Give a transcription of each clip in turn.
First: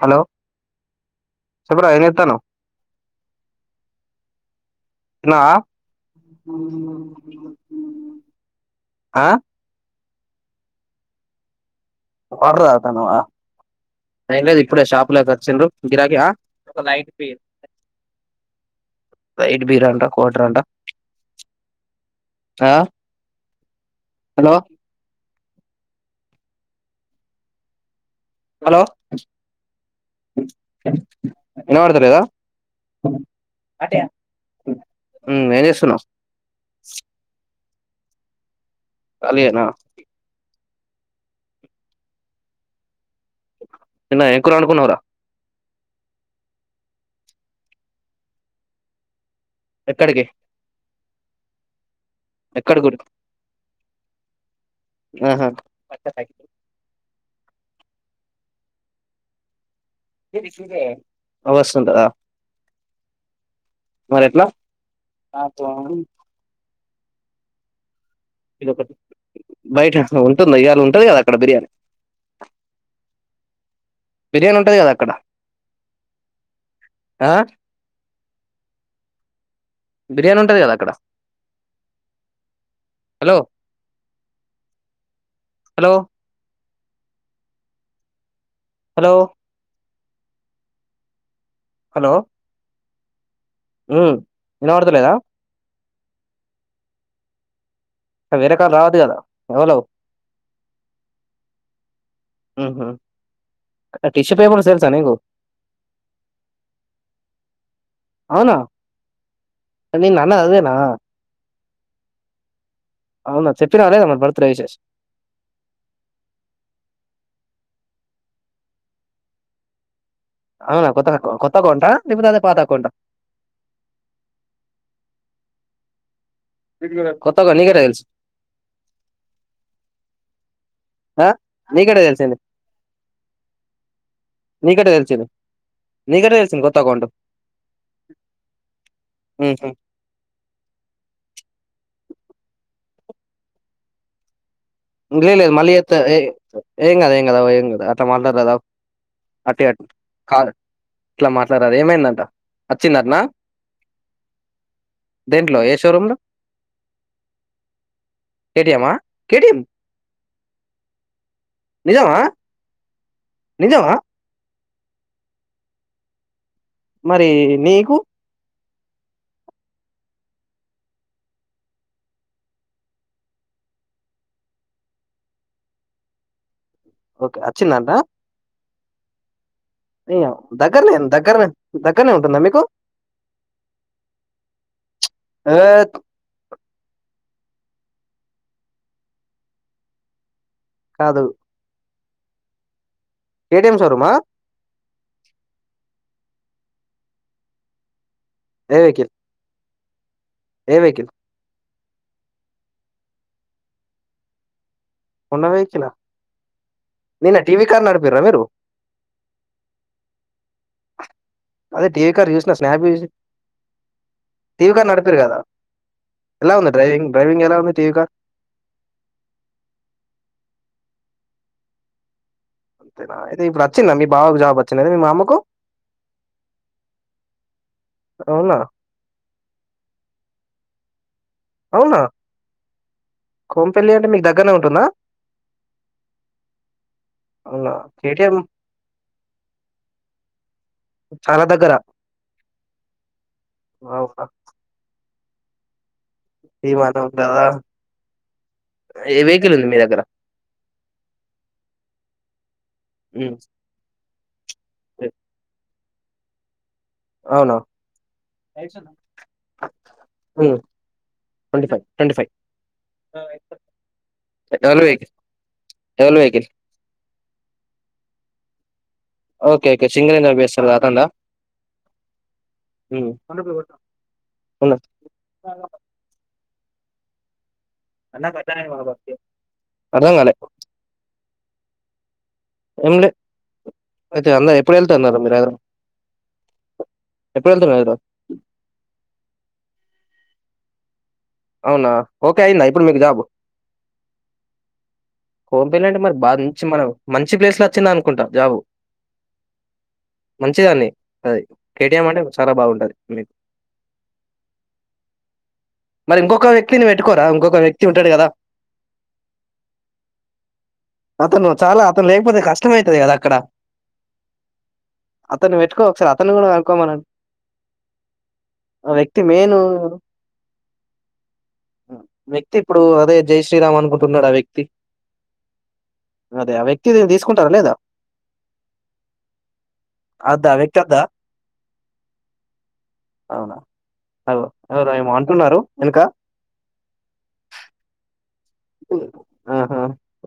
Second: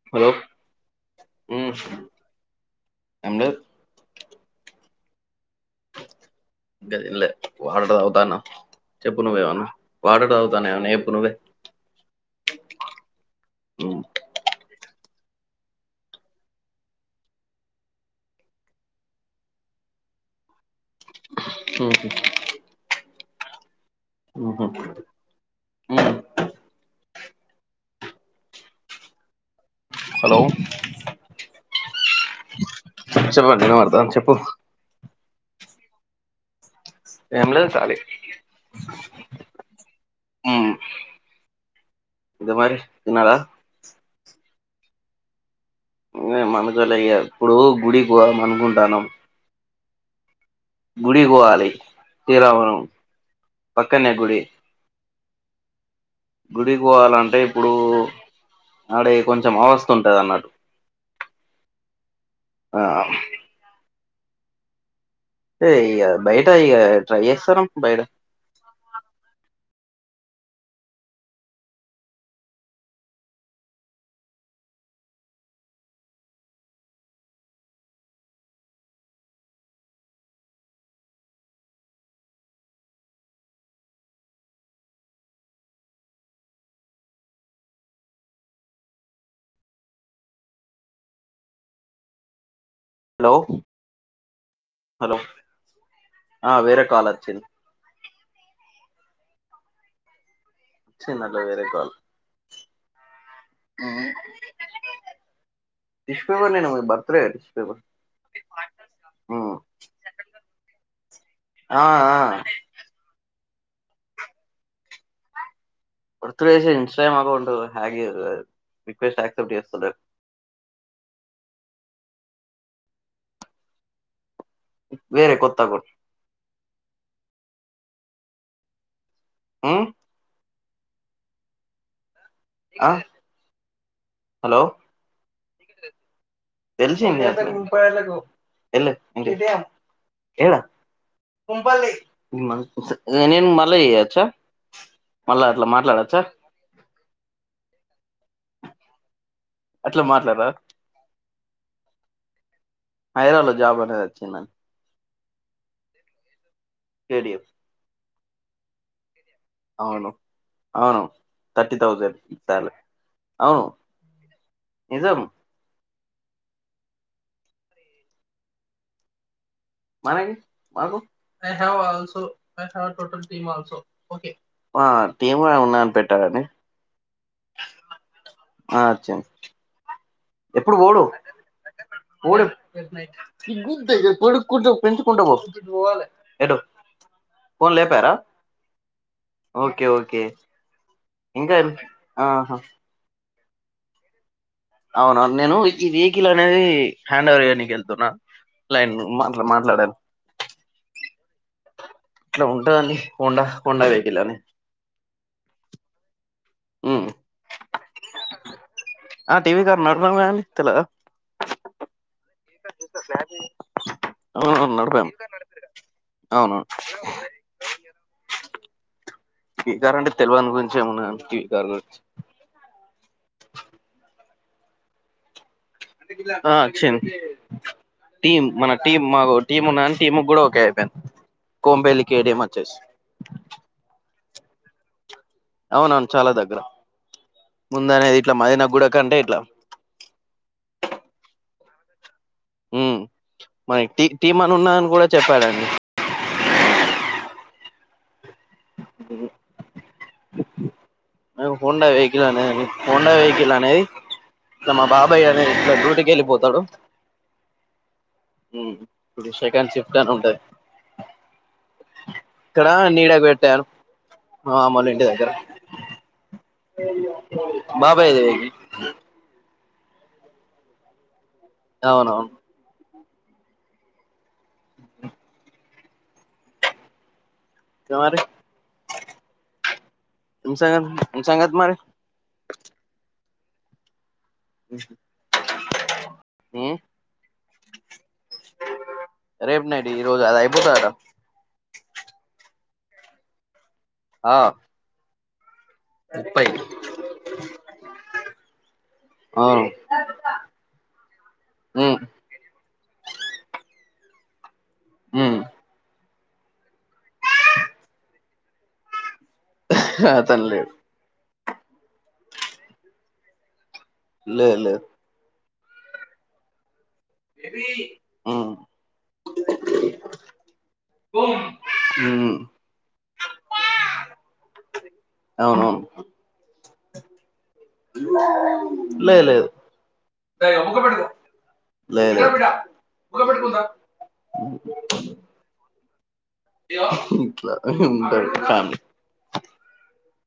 Hello ఉమ్ చెప్పరా ఏం చేత్తానావ్ ఏం లేదు తిన్నావా ఇంకా తినలే వాటర్ తాగుతాన్నా ఆ చెప్పు నువ్వేమన్నా వాటర్ తాగుతాన్నా ఏమన్నా చెప్పు నువ్వే వాటర్ తాగుతాన్నావా ఉమ్ ఏం లేది ఇప్పుడే షాపు లోకి వచ్చిండ్రు గిరాకి ఆ లైట్ బీర్ అంట కోటర్ అంట ఊహూ ఆ హలో ఊహు హలో హలో వినబడత లేదా చెప్పండి వినబడతాంది చెప్పు ఉమ్ ఏం చేస్తున్నావు ఎం లేదు ఖాలీ ఖాళీయేనా ఇగ మరి తిన్నారా నిన్న ఏం కూర వండుకున్నావారా [unintelligible] ఇప్పుడు గుడి పోదాం అనుకుంటాన్నము ఎక్కడికి గుడికి పోవాలి శ్రీరామనం ఎక్కడి గుడి పక్కన్నే గుడి ఆహా గుడికి పోవాలంటే ఇప్పుడు ఆడే కొంచెం అవస్ ఆ వస్తుంటదా ఆ మ్ మరెట్లా ఏ ఇగ బయట ఇగ ట్రై చేస్తున్నం బయట ఇగ [inaudible] బయట ఉంటుంది ఇయ్యాళ ఉంటది కదా అక్కడ బిర్యానీ బిర్యానీ ఉంటది కదా అక్కడ ఆ బిర్యానీ ఉంటది కదా అక్కడ hello hello hello hello hello hello వినపడత లేదా హలో ఆ వేరే కాల్ వచ్చింది వేరే కాల్ రావద్దు కదా ఎవలు వచ్చిందండి వేరే కాల్ ఉహు టిష్యూ పేపర్స్ తెలుసా నీకు టిష్యూ పేపర్ బర్త్ డే అవునా నేను అన్నది అదేనా ఆ ఆ అవునా చెప్పినారా మల బర్తడే విషెస్ బర్త్డే చేసి Instagram account hack request accept చేస్తలేదు అవునా కొత్త కొత్త అకౌంట లేకపోతే అదే పాత అకౌంటా వేరే కొత్త అకౌంట్ కొత్త అకౌంట్ నీకు ఎట్లా తెలుసు ఉ ఆ నీకెట్ల తెలిసింది నీకెట్ట తెలిసింది నీకెట్ట తెలిసింది కొత్త అకౌంట్ తెలిసి ఎ ఉహు నేనేం మల్లా చేయెచ్చా లేదు లేదు లే ఇ లే మళ్ళీ చేస్తా అట్లా మాట్లాడరాదు [unintelligible] అ అట్లా కా మాట్లాడరా ఇట్లా మాట్లాడాల ఏమైందంట వచ్చిందటనా హైదరాబాద్ లో జాబ్ అనేది వచ్చింది అండి దేంట్లో ఏ షోరూమ్ లో కేెడిఎఫ్ కేటిఎమ్ మ కేటిఎం అవును అవును థర్టీ నిజమా తౌసండ్ సాలరీ నిజమా నిజం మరి నీకు ఆ టీమ్ ఉన్నానని పెట్టాలని ఓకే అచ్చిందంట ఆ వచ్చింది ఎప్పుడు దగ్గరనే పోడు దగ్గరనే దగ్గరనే ఉంటుందా పోడు మీకు పెంచుకుంటా పో ఏ, పోవాలి ఎటు పోనీ లేపారా ఓకే ఓకే కాదు ఇంకేమి ఆహా కేటిఎం షోరూమ అవునా నేను ఈ వెహికల్ అనేది హ్యాండ్ ఓవర్ చేయనికి వెళ్తున్నా ఏ లైన్లో వెహికల్ మాట్ మాట్లాడను ఏ వేకిల్ ఇట్లా ఉంటుందండి హోండ హోండా వెహకిల్ అని హోండా వెహికల్ లా ఉమ్. నిన్న టివి కానడు పిరమిరు ఆ టీవీ కారు నడిపాము కానీ తెలద అదే టీవీ కార్ చూసిన స్నాప్ చూసి అవును టీవీ అవును కార్ నడిపాము నడిపిరు కదా ఎలా అవును ఉంది డ్రైవింగ్ డ్రైవింగ్ ఎలా ఉంది టీవీ కార్ గారేంటి తెలివాని గురించి ఏమున్నదండి టీవీ కార్ గురించి అంతేనా అయితే ఇప్పుడు వచ్చిందా మీ బావకు జాబ్ వచ్చింది అదే మా అమ్మకు ఆ అక్షన్ టీమ్ అవునా మన టీమ్ మాకు టీమ్ ఉన్నాని టీమ్ కూడా ఓకే పెన్ అవునా కోంబేలికి ఏడి మచ్చేస్ గానే ఉంటున్న అవునవును చాలా దగ్గర అవునా ముంద అనేది కేటీఎం ఇట్లా మది నా గుడ కంటే ఇట్లా చాలా దగ్గరా ఉ మరి టి టీమాని ఉన్నాను కూడా చెప్పాలండి తీమానంటదా ఏ వెహికల్ ఉంది మీ దగ్గర అ హోండా వెహికల్ అనే అన్ని హోండ ఉమ్, వెహికల్ అనేది ఇగ మా బాబాయ్ అనేది ఇ బ్యూటి ఏలిపోతాడు అవునా ఇప్పుడు సెకండ్ షిఫ్ట్ అని ఉంటది ట్వంటీ ఫైవ్ ట్వంటీ ఫై ఇక్కడ నీడకు పెట్టాను మా డవల్ వెహికల్ డవల్ వెహికల్ బాబాయ్ ఇది ఓకే ఓకే సింగర వేస్తారు కాకుండా అవునవును ఉన్నది ఇంకా మరి అన్నట్ట అర్థం కాలే ఏం సంగతి ఏం సంగతి మరి ఏం లే అయితే అంద ఎప్పుడు వెళ్తున్నారు మీరు హైద్ర ఏ హైదరాబాద్ రేపు నైట్ ఈరోజు అది అయిపో బుధవారం అవునా ఓకే అయ్యిందా ఇప్పుడు మీకు జాబు ఆ కోంపల్లి అంటే మరి బా ముప్పై మంచి మనం మంచి ప్లేస్ లో వచ్చింద అనుకుంటా జాబు అవును మంచిదాన్ని అది ఉమ్ కేటీఎం అంటే చాలా బాగుంటంది లే ఉ మరి ఇంకొక వ్యక్తిని పెట్టుకోరా ఇంకొక వ్యక్తి ఉంటాడు కదా అతను లేడు అతను చాలా అతను లేకపోతే కష్టమ అవుతుది కదా అక్కడ లే లేదు అతను పెట్టుకో ఒకసారి అతను కూడా కనుక్కోమనండి ఉమ్ ఆ వ్యక్తి మెయిన్ ఉమ్ వ్యక్తి ఇప్పుడు అదే జై. శ్రీరామ్ అనుకుంటున్నాడు ఆ వ్యక్ అవునువును ఆ వ్యక్తి ది తీసుకుంటారా లేదా? లే లేదు అద్దా ఆ వ్యక్తి అద్దా? లే లేదు అవునా ఇంక ఇట్లా ఉంటాయి ఉ ఆహా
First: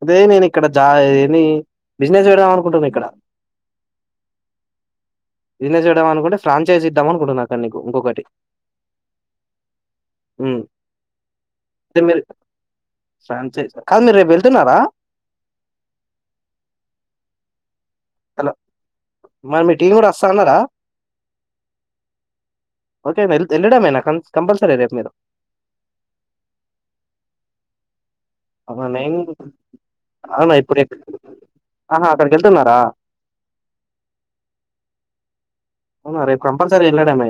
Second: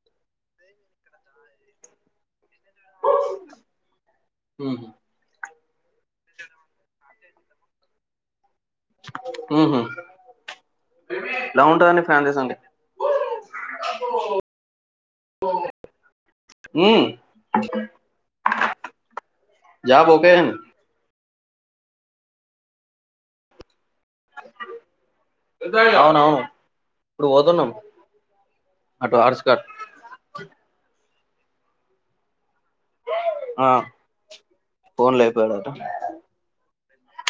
అదే నేను ఇక్కడ జా ఏ బిజినెస్యడ టున్నాం ఇక్కడ బిినెస్ చేయడం అనుకుంటే ఫ్రాంచైజ ఇద్దాం అనుకుంటన్నా అక్కడ నీకు ఇంకోటి ఊహు హ్మ్. ఇలానే ఉంటాయి ఫ్యామిలీస్ ఎలా ఉంటందండి ఫ్యాన్ చేేశాంటే శంత కాదు మీరు రేపు వెళ్తున్నారా ఉమ్ హలో మరి మీ టీం కూడా జాబ్ వస్తా ఓకే అండి అన్నారా ఓకే నా ఎల్లడం ఎళ్లిడమేనా అవునవును ఇప్పుడు పోతున్నాం ఆహా న అటు ఆర్స్ కట్ అనా ఇప్పుడు ఆహా అక్కక ఆ ఫోన్ లేైపోయాడట అవునా రేపు కంపల్సరీ వెళ్ళడేమ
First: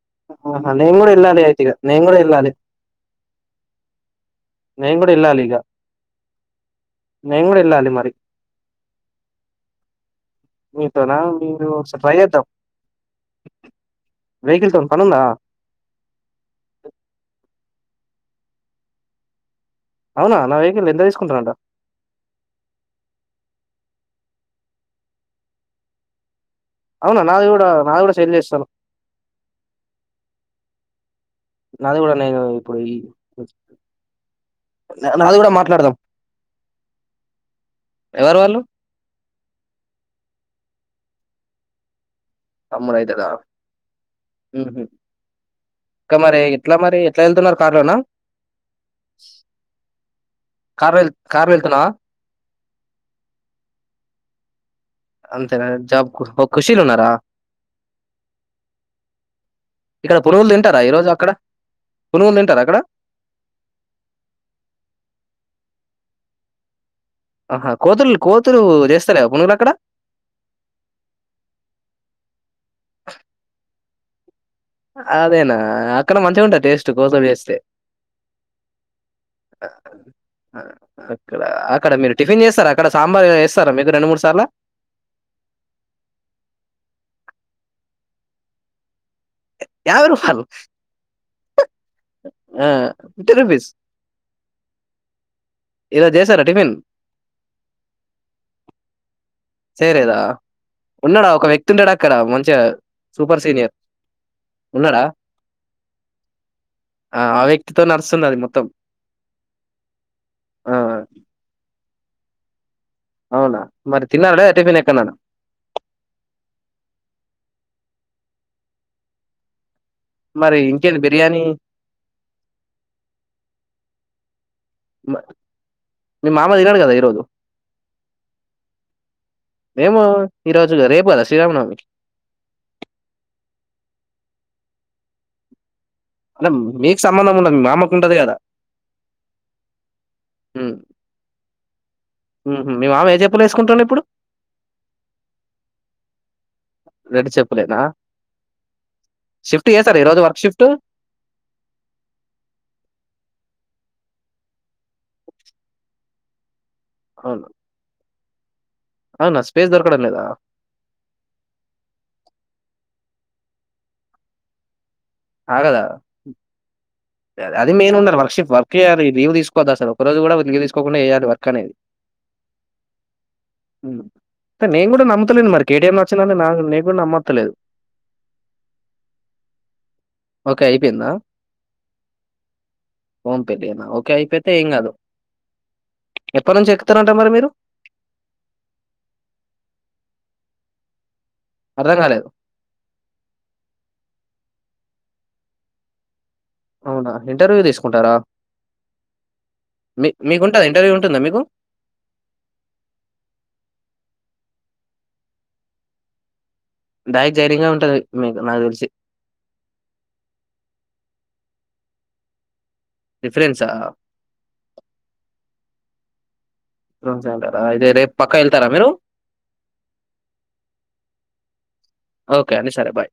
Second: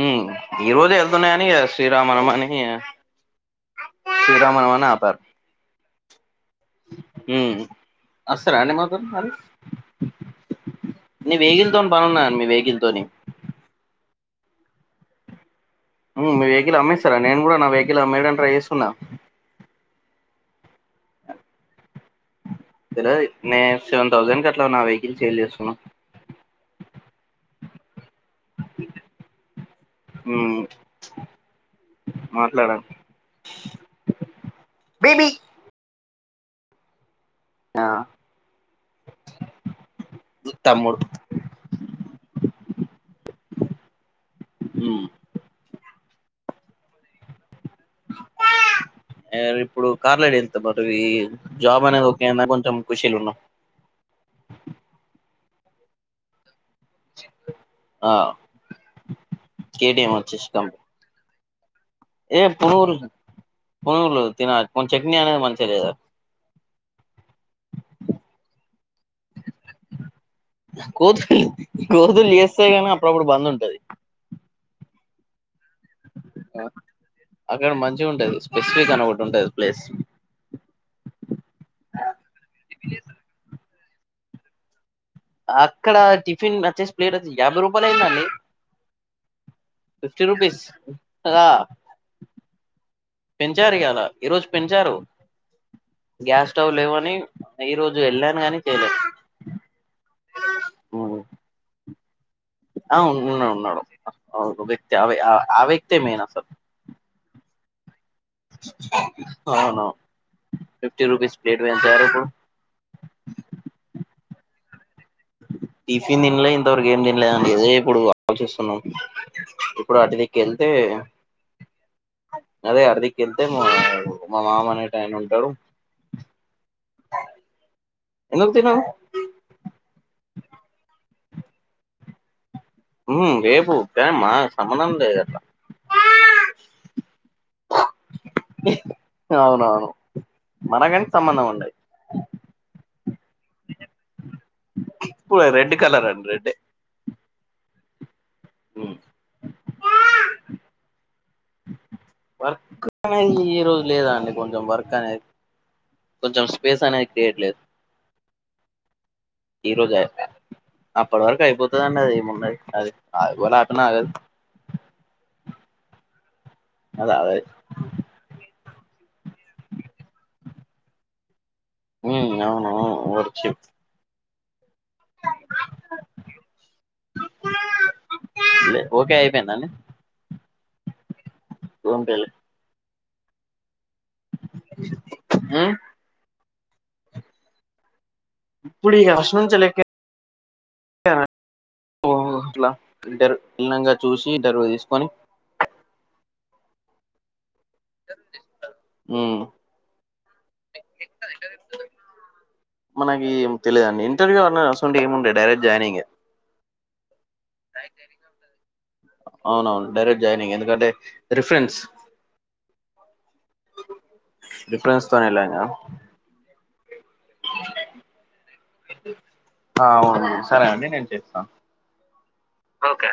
ఉ ఈ రోజే వెళ్తున్నాయని అయితే ఇగ నేను శ్రీరామ కూడా నవమి అని వెళ్ళాలి శ్రీరామనవమి అని నేను కూడా ఆపారు వెళ్ళాలి ఇగ మ్ నేను కూడా వెళ్ళాలి మరి [unintelligible] తోని మీతోనా మీరు ఒకసారి వెహికల్తో ఏమన్నా పనుందా ఇలా మేడం ట్రైవేసున్నా అవునా నా వెహికల్ ఎంత తీసుకుంటారంటా స నేను సెవెన్ థౌసండ్ అట్లా నా వెహికల్ సెల్ చేసుకున్న అవునా నాది కూడా నా ల్ చేస్తాను మ్మ్ నాది కూడా నేను ఇప్పుడు మాట్లాడాను ఈ బేబీ నాది కూడా మాట్లాడదాం ఆ ఎవరు వాళ్ళు తమ్ముడు తమ్ముడైతడ మ్మ్ ఇంకా మరి ఎట్ల మరి ఎట్లా ఎల్ ఇప్పుడు కార్లోనే వెళ్తం కార్ మనదీ లో కార్ లో జాబ్ వెళ్తున్నావా అనేది ఒకే అన్న కొంచెం ఖుషీలున్నం. అంతేనా జాబ్కు ఖుషీలున్నరా ఆ కేటీఎం ఇక్కడ వచ్చేసి పునుగులు కంపెనీ తింటారా ఈరోజు అక్కడ పునుగులు ఏ తింటారా అక్కడ పునుగుల్ పునుగులు తిన కొ చట్నీ అనేది మంచిగా లేదు ఆహా కోతుల్ కోతులు చేస్తాలేరా పునుగులట్ కోతులు కోతులు చేస్తయి కని అప్పుడప్పుడు బంద్ ఉంటది అదేనా ఆ అక్కడ మంచిగా టేస్ట్ కోసలు చేస్తే అక్కడ మంచిగా ఉంటది స్పెసిఫిక్ అని ఒకటి ఉంటది ప్లేస్ అక్కడ అక్కడ మీరు టిఫిన్ చేస్తారు అక్కడ సాంబార్ స్తరా మీరు రెండు మూడు సార్ల అక్కడ టిఫిన్ వచ్చేసి ప్లేట్ వచ్చి యాభై రూపాయల్ అయిందండి యాభై ఫిఫ్టీ రూపాయలు రూపీస్ ఆ ఆ, ఫిఫ్టీ రూపీస్ పెంచారు ఇయాల ఈ రోజు పెంచారు. ఈరోజు చేశారా గ్యాస్ టిఫిన్ స్టవ్ లేవని ఈరోజు వెళ్ళాను గాని తేలే చెలేదా ఉన్నడా ఒక వ్యక్ అడక్కడ ఆ ఉన్నాడు ఉన్నాడు ఆ ఒక వ్యక్తి ఉన్నాడా ఆ వ్యక్తే మెయిన్ అసలు [unintelligible] మొత్తం అవును ఆ, ఫిఫ్టీ రూపీస్ ప్లేట్ పెంచారు అ అవునా మరి తిన్నారా లేదా టిఫిన్ ఎక్కన్నన్నా టిఫిన్ తిన్లే ఇంతవరకు ఏం తిన్లేదండి అదే ఇప్పుడు ఆలోచిస్తున్నాం ఇప్పుడు అటదిక్ మరి ఎళ్తే ఇంకేంటి బిర్యానీ అదే అటదిక్ ఎళ్తే మా మా మామ అనే టాయన మ- ఉంటడు ఏమో ఈ రోజు గా రేపు గద శ్రీరామనవమి మ్ రేపు ప్రేమా సంబంధం లేదు గదా అంటే మీక్ సంబంధం ఉండది. మీ మామకు ఉంటది కదా అవునవును మనకంటే సంబంధం ఉండది మీ మామ ఏ చెప్పులు ఏసుకుంటాండు ఇప్పుడు ఇప్పుడు రెడ్ కలర్ అండి రెడ్డే రెడ్ చెప్పులేనా మ్ షిఫ్ట్ చేస్తారా ఈ రోజు వర్క్ షిఫ్ట్ వర్క్ అనేది ఈ రోజు లేద్ అండి కొంచెం వర్క్ అనేది కొంచెం [unintelligible] అవును తియట్లేదు అవునా స్పేస్ ఈ దొరకడం రోజే. లేదా? అప్పటి వరకు అయిపోతదన్నదీ ఏమున్నదీ. అది ఆ ఎవల్ ఆపినా ఆగదు. ఆగదా అది ఆగదు అది మెయిన్ ఉన్నరు వర్క్షిప్ వర్క్ చేయాలి లీవ్ తీసుకోవద్దు అసలు. ఒక్క రోజు కూడా లీవ్ తీస్ తీసుకోకుండా చేయాలి వర్క్. అనేది. ఊ అవునువును వర్క్షిప్ త నేను కూడా నమ్మతలేను మరి. కేటీఎంమచ్చిందంటే నా నేన్ కూడా నమ్మొత్త లేదు. ఓకే అయిపోయిందా అండి ఓకే అయిపోయిందా. ఫోన్ పే లే ఫోన్ పే లేనా ఓక్ కైపోతే ఏంగాదు. ఉమ్ ఎప్పట్ నుంచి ఎక్కుతరంట మరి మీరు. ఇప్పుడిగా ఫస్టునుంచెల్ ఎక్కే అ అర్థం గాలేదు. ఓహ్ అట్ల ఇంటర్ [inaudible] నంగా చూసి ఇంటర్వ్యూ తీస్ పనీ అవునా ఇంటర్వ్యూ తీస్ కొంటాడా మీ మీకుం మనకేం తెలీదండి. ఇంటర్వ్యూ అన్న అసొంటియి ఏం ఉండయి డైరక్ట్ జాయినింగే. డైక్ అవునవును డైరెక్ట్ జాయినింగ్. ఎందుకంటే రిఫరెన్స్ రిఫరెన్సా? రిఫరెన్స్ తోనే అల్లోయింగా. [unintelligible] ఇదే రేప్ పక్కా ఎళ్తారా మీరు. ఆ అవును సరే అండి నేను చేస్తాను ఓకే అండి సరే బాయ్.